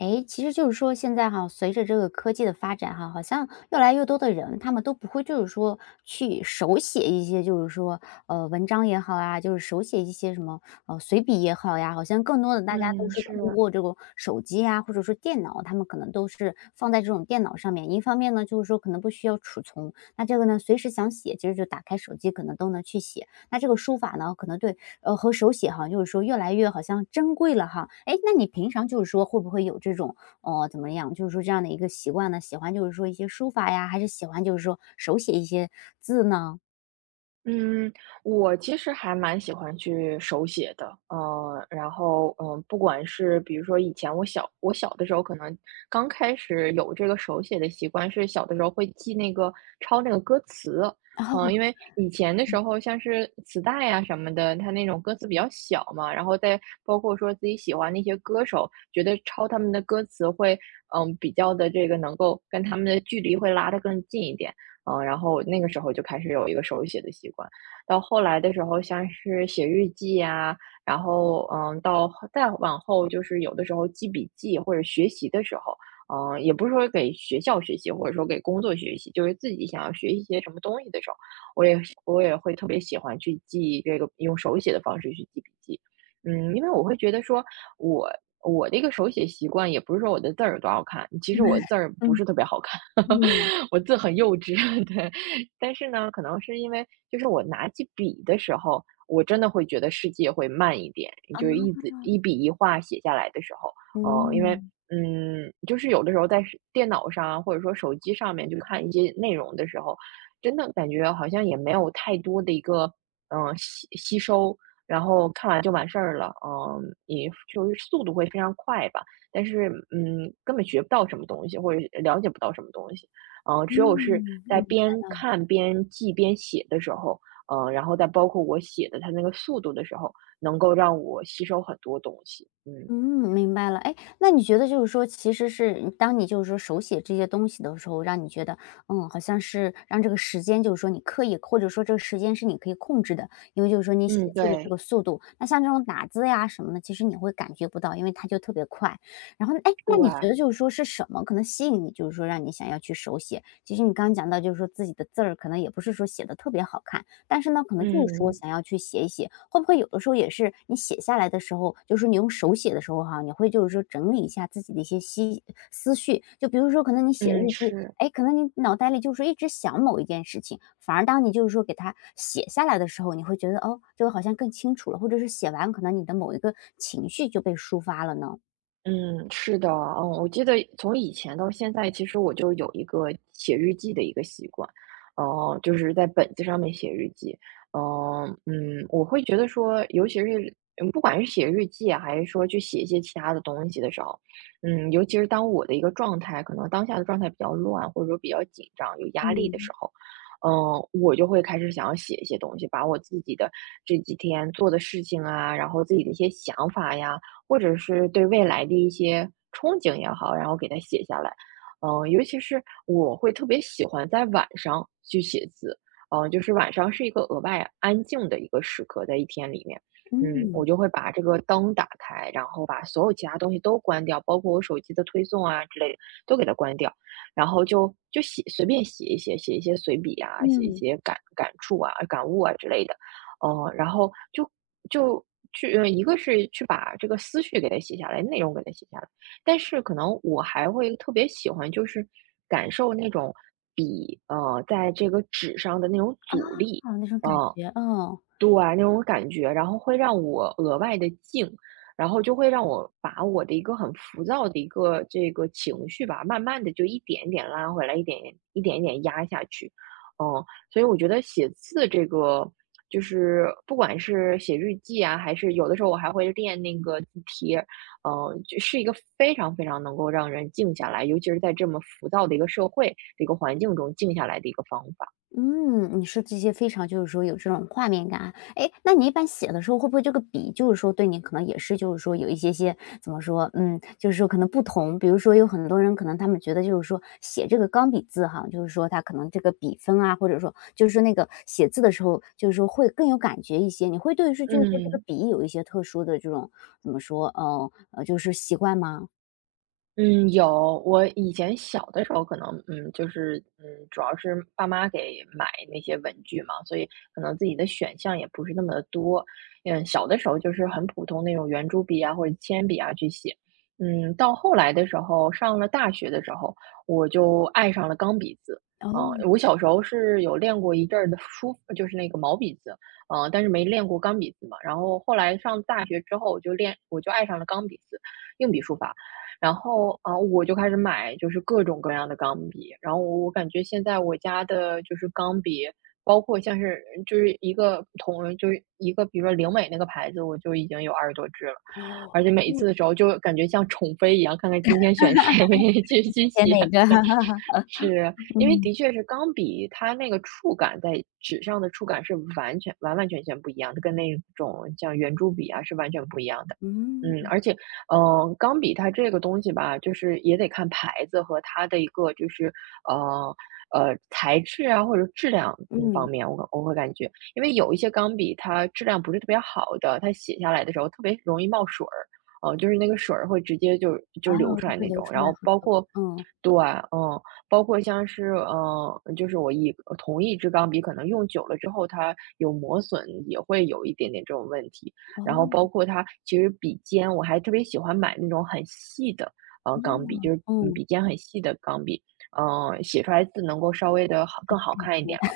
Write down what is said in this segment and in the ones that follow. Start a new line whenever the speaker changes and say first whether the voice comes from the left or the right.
left: 诶，其实就是说现在哈，随着这个科技的发展哈，好像越来越多的人，他们都不会就是说去手写一些，就是说，文章也好啊，就是手写一些什么，随笔也好呀，好像更多的大家都
right: 嗯，
left: 是通
right: 是，
left: 过这个手机啊，或者说电脑，他们可能都是放在这种电脑上面。一方面呢，就是说可能不需要储存，那这个呢，随时想写，其实就打开手机可能都能去写。那这个书法呢，可能对和手写哈，就是说越来越好像珍贵了哈。哎，那你平常就是说会不会有这种，怎么样，就是说这样的一个习惯呢？喜欢就是说一些书法呀，还是喜欢就是说手写一些字呢？
right: 嗯，我其实还蛮喜欢去手写的，然后，不管是比如说以前我小的时候，可能刚开始有这个手写的习惯，是小的时候会记那个抄那个歌词。因
left: 哦。
right: 为以前的时候像是磁带呀、什么的，它那种歌词比较小嘛，然后再包括说自己喜欢那些歌手，觉得抄他们的歌词会，比较的这个能够跟他们的距离会拉得更近一点。然后那个时候就开始有一个手写的习惯，到后来的时候，像是写日记呀，然后再往后就是有的时候记笔记或者学习的时候。也不是说给学校学习，或者说给工作学习，就是自己想要学一些什么东西的时候，我也会特别喜欢去记这个用手写的方式去记笔记。因为我会觉得说我。我的一个手写习惯，也不是说我的字儿有多好看，其实我
left: 嗯
right: 字儿不
left: 嗯。
right: 是特别好看。
left: 嗯。
right: 我字很幼稚，对。但是呢，可能是因为就是我拿起笔的时候，我真的会觉得世界会慢一点，就是一字一笔一画写下来的时候。因为就是有的时候在是电脑上啊，或者说手机上面就看一些内容的时候，真的感觉好像也没有太多的一个吸收，然后看完就完事儿了。嗯，也就是速度会非常快吧。但是根本学不到什么东西，或者了解不到什么东西。只有是
left: 嗯。
right: 在
left: 嗯。
right: 边看边记边写的时候。然后再包括我写的它那个速度的时候，能够让我吸收很多东西。嗯，
left: 嗯，明白了。哎，那你觉得就是说，其实是当你就是说手写这些东西的时候，让你觉得，好像是让这个时间，就是说你刻意，或者说这个时间是你可以控制的，因为就是说你写
right: 嗯，
left: 字的这
right: 对，
left: 个速度，那像这种打字呀什么的，其实你会感觉不到，因为它就特别快。然后，哎，那
right: 对，
left: 你觉得就是说是什么可能吸引你，就是说让你想要去手写？其实你刚刚讲到，就是说自己的字儿可能也不是说写的特别好看，但是呢，可能就是说
right: 嗯，
left: 想要去写一写，会不会有的时候也是你写下来的时候，就是你用手写的时候哈，你会就是说整理一下自己的一些思绪，就比如说可能你写
right: 嗯，
left: 日记，
right: 是。
left: 哎，可能你脑袋里就是一直想某一件事情，反而当你就是说给它写下来的时候，你会觉得哦，这个好像更清楚了，或者是写完可能你的某一个情绪就被抒发了呢？
right: 嗯，是的。嗯，我记得从以前到现在，其实我就有一个写日记的一个习惯。就是在本子上面写日记。呃，我会觉得说，尤其是不管是写日记啊还是说去写一些其他的东西的时候。尤其是当我的一个状态，可能当下的状态比较乱，或者说比较紧张、有压力的时
left: 嗯。
right: 候。我就会开始想要写一些东西，把我自己的这几天做的事情啊，然后自己的一些想法呀，或者是对未来的一些憧憬也好，然后给它写下来。尤其是我会特别喜欢在晚上去写字。就是晚上是一个额外安静的一个时刻，在一天里面。我
left: 嗯。
right: 就会把这个灯打开，然后把所有其他东西都关掉，包括我手机的推送啊之类的都给它关掉，然后就写，随便写一写，写一些随笔啊，写一
left: 嗯。
right: 些感触啊、感悟啊之类的。然后就去一个是去把这个思绪给它写下来，内容给它写下来。但是可能我还会特别喜欢，就是感受那种笔在这个纸上的那种阻力。
left: 啊，那种感
right: 嗯、
left: 觉。嗯。
right: 对，那种感觉，然后会让我额外的静，然后就会让我把我的一个很浮躁的一个这个情绪吧，慢慢的就一点一点拉回来，一点一点一点压下去。嗯，所以我觉得写字这个就是不管是写日记啊，还是有的时候我还会练那个字帖。就是一个非常非常能够让人静下来，尤其是在这么浮躁的一个社会的一个环境中静下来的一个方法。
left: 嗯，你说这些非常就是说有这种画面感啊。诶，那你一般写的时候会不会这个笔就是说对你可能也是就是说有一些些怎么说，就是说可能不同。比如说有很多人可能他们觉得就是说写这个钢笔字哈，就是说他可能这个笔锋啊，或者说就是说那个写字的时候，就是说会更有感觉一些。你会对是就是说这个
right: 嗯。
left: 笔有一些特殊的这种怎么说，就是习惯吗？
right: 嗯，有。我以前小的时候可能，就是，主要是爸妈给买那些文具嘛，所以可能自己的选项也不是那么的多。小的时候就是很普通那种圆珠笔啊或者铅笔啊去写。到后来的时候，上了大学的时候，我就爱上了钢笔字。
left: 哦。
right: 我小时候是有练过一阵儿的就是那个毛笔字。但是没练过钢笔字嘛。然后后来上大学之后，我就爱上了钢笔字，硬笔书法。然后啊，我就开始买就是各种各样的钢笔。然后我感觉现在我家的就是钢笔，包括像是就是一个比如说灵美那个牌子，我就已经有20多支了。
left: 哦。
right: 而且每一次的时候就感觉像宠妃一样，看看今天选谁 去
left: 写
right: 写。
left: 哪个？
right: 是，因为
left: 嗯。
right: 的确是钢笔，它那个触感在纸上的触感是完完全全不一样的，跟那种像圆珠笔啊是完全不一样的。
left: 嗯
right: 而且钢笔它这个东西吧，就是也得看牌子和它的一个就是，呃材质啊或者质量方
left: 嗯。
right: 面，我会感觉，因为有一些钢笔它质量不是特别好的，它写下来的时候特别容易冒水儿。就是那个水儿会直接就
left: 啊，
right: 流出
left: 就
right: 来
left: 会
right: 那
left: 流
right: 种。
left: 出
right: 然
left: 来
right: 后
left: 很
right: 包
left: 多。
right: 括，
left: 嗯。
right: 对。嗯，包括像是，就是同一支钢笔可能用久了之后，它有磨损，也会有一点点这种问题。
left: 哦。
right: 然后包括它其实笔尖，我还特别喜欢买那种很细的。钢笔，
left: 嗯。
right: 就是
left: 嗯。
right: 笔尖很细的钢笔。写出来字能够稍微的更好看一点 嘛。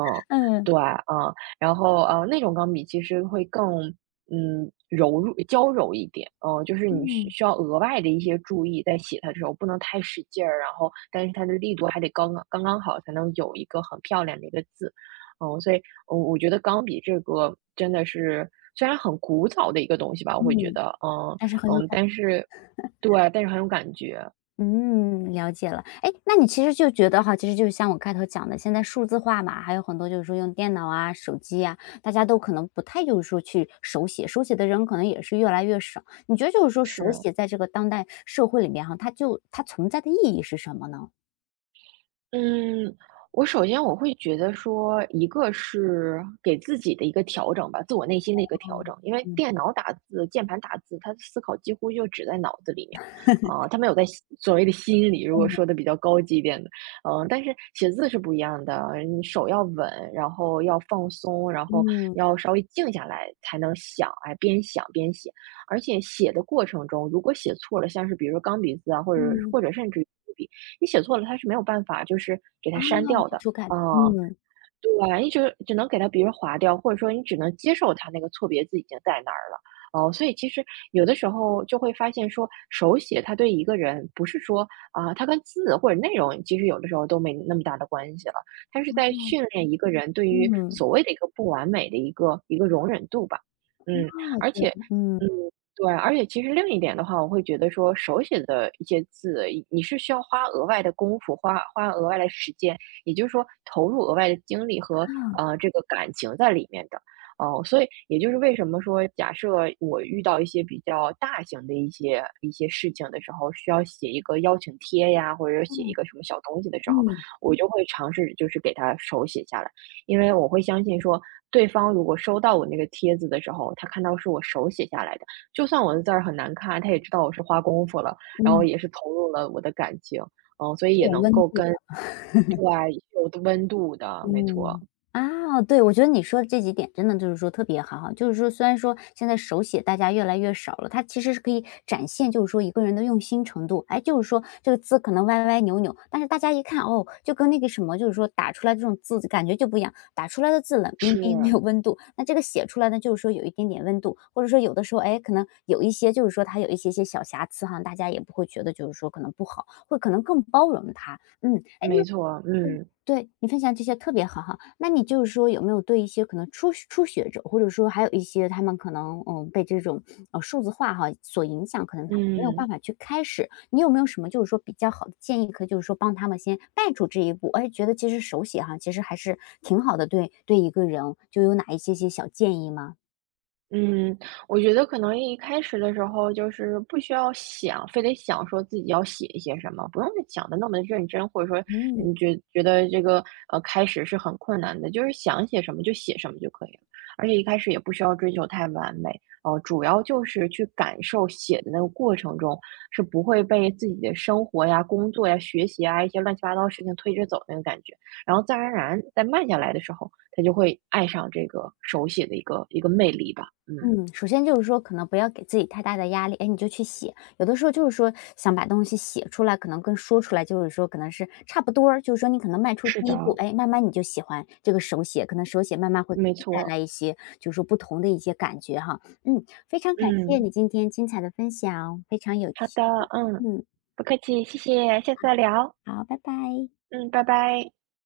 right: 嗯，
left: 嗯。
right: 对啊。嗯，然后那种钢笔其实会更柔弱娇柔一点。嗯、就是你需
left: 嗯。
right: 需要额外的一些注意，在写它的时候不能太使劲儿，然后但是它的力度还得刚刚好，才能有一个很漂亮的一个字。所以我觉得钢笔这个真的是虽然很古早的一个东西吧，我会觉
left: 嗯。
right: 得，嗯
left: 但是很有
right: 嗯，
left: 感。
right: 但是对，但是很有感觉。
left: 嗯，了解了。哎，那你其实就觉得哈，其实就是像我开头讲的，现在数字化嘛，还有很多就是说用电脑啊、手机啊，大家都可能不太就是说去手写，手写的人可能也是越来越少。你觉得就是说手
right: 是。
left: 写在这个当代社会里面哈，它就它存在的意义是什么呢？
right: 嗯，我首先会觉得说，一个是给自己的一个调整吧，自我内心的一个
left: 哦。
right: 调整。因为
left: 嗯。
right: 电脑打字、键盘打字，他的思考几乎就只在脑子里面。它没有在心所谓的心里。如果说
left: 嗯。
right: 的比较高级一点的，但是写字是不一样的，你手要稳，然后要放松，然后
left: 嗯。
right: 要稍微静下来才能想，哎，边想边写。而且写的过程中，如果写错了，像是比如说钢笔字啊，或者
left: 嗯。
right: 或者甚至于。你写错了，它是没有办法就是给它删
left: 那我
right: 掉
left: 去
right: 的。
left: 涂改。
right: 啊。
left: 嗯。
right: 对啊，你只能给它，比如划掉，或者说你只能接受它那个错别字已经在那儿了。哦，所以其实有的时候就会发现说，手写它对一个人不是说啊，它跟字或者内容其实有的时候都没那么大的关系了，它是在训练一个人对于
left: 嗯。
right: 所谓的一个不完美的一个容忍度吧。嗯，
left: 哦。
right: 而
left: 对。
right: 且。
left: 嗯。
right: 嗯，对啊，而且其实另一点的话，我会觉得说手写的一些字，你是需要花额外的功夫，花额外的时间，也就是说投入额外的精力和这个感情在里面的。哦，所以也就是为什么说，假设我遇到一些比较大型的一些事情的时候，需要写一个邀请贴呀，或者写一
left: 嗯。
right: 个什么小东西的时候，
left: 嗯，
right: 我就会尝试就是给他手写下来。因为我会相信说，对方如果收到我那个帖子的时候，他看到是我手写下来的，就算我的字儿很难看，他也知道我是花功夫了，然后
left: 嗯
right: 也是投入了我的感情。嗯，所以
left: 这
right: 也
left: 种
right: 能
left: 温
right: 够
left: 度。
right: 跟对，有的温度的，没错，
left: 嗯，啊，对，我觉得你说的这几点真的就是说特别好哈，就是说虽然说现在手写大家越来越少了，它其实是可以展现就是说一个人的用心程度。哎，就是说这个字可能歪歪扭扭，但是大家一看哦，就跟那个什么，就是说打出来这种字感觉就不一样，打出来的字冷冰冰没
right: 是，
left: 有温度，那这个写出来呢，就是说有一点点温度，或者说有的时候哎，可能有一些就是说它有一些些小瑕疵哈，大家也不会觉得就是说可能不好，会可能更包容它。嗯。哎，
right: 没错，嗯，
left: 对，你分享这些特别好哈。那你就是说有没有对一些可能初学者，或者说还有一些他们可能被这种数字化哈所影响，可能他们没有办
right: 嗯。
left: 法去开始，你有没有什么就是说比较好的建议，可以就是说帮他们先迈出这一步？哎，觉得其实手写哈其实还是挺好的，对一个人就有哪一些些小建议吗？
right: 嗯，我觉得可能一开始的时候就是不需要想，非得想说自己要写一些什么，不用想的那么认真，或者说
left: 嗯。
right: 你觉得这个开始是很困难的，就是想写什么就写什么就可以了。而且一开始也不需要追求太完美。主要就是去感受写的那个过程中是不会被自己的生活呀、工作呀、学习啊一些乱七八糟的事情推着走那个感觉，然后自然而然在慢下来的时候，他就会爱上这个手写的一个魅力吧。嗯，
left: 嗯，首先就是说，可能不要给自己太大的压力，哎，你就去写。有的时候就是说，想把东西写出来，可能跟说出来，就是说，可能是差不多儿就是说，你可能迈出
right: 是
left: 第
right: 的，
left: 一步，哎，慢慢你就喜欢这个手写，可能手写慢慢会给
right: 没
left: 你带
right: 错。
left: 来一些，就是说不同的一些感觉哈。嗯，非常感谢
right: 嗯，
left: 你今天精彩的分享，非常有
right: 好的，
left: 趣。
right: 嗯，
left: 嗯，
right: 不客气，谢谢，下次再聊。
left: 好，拜拜。
right: 嗯，拜拜。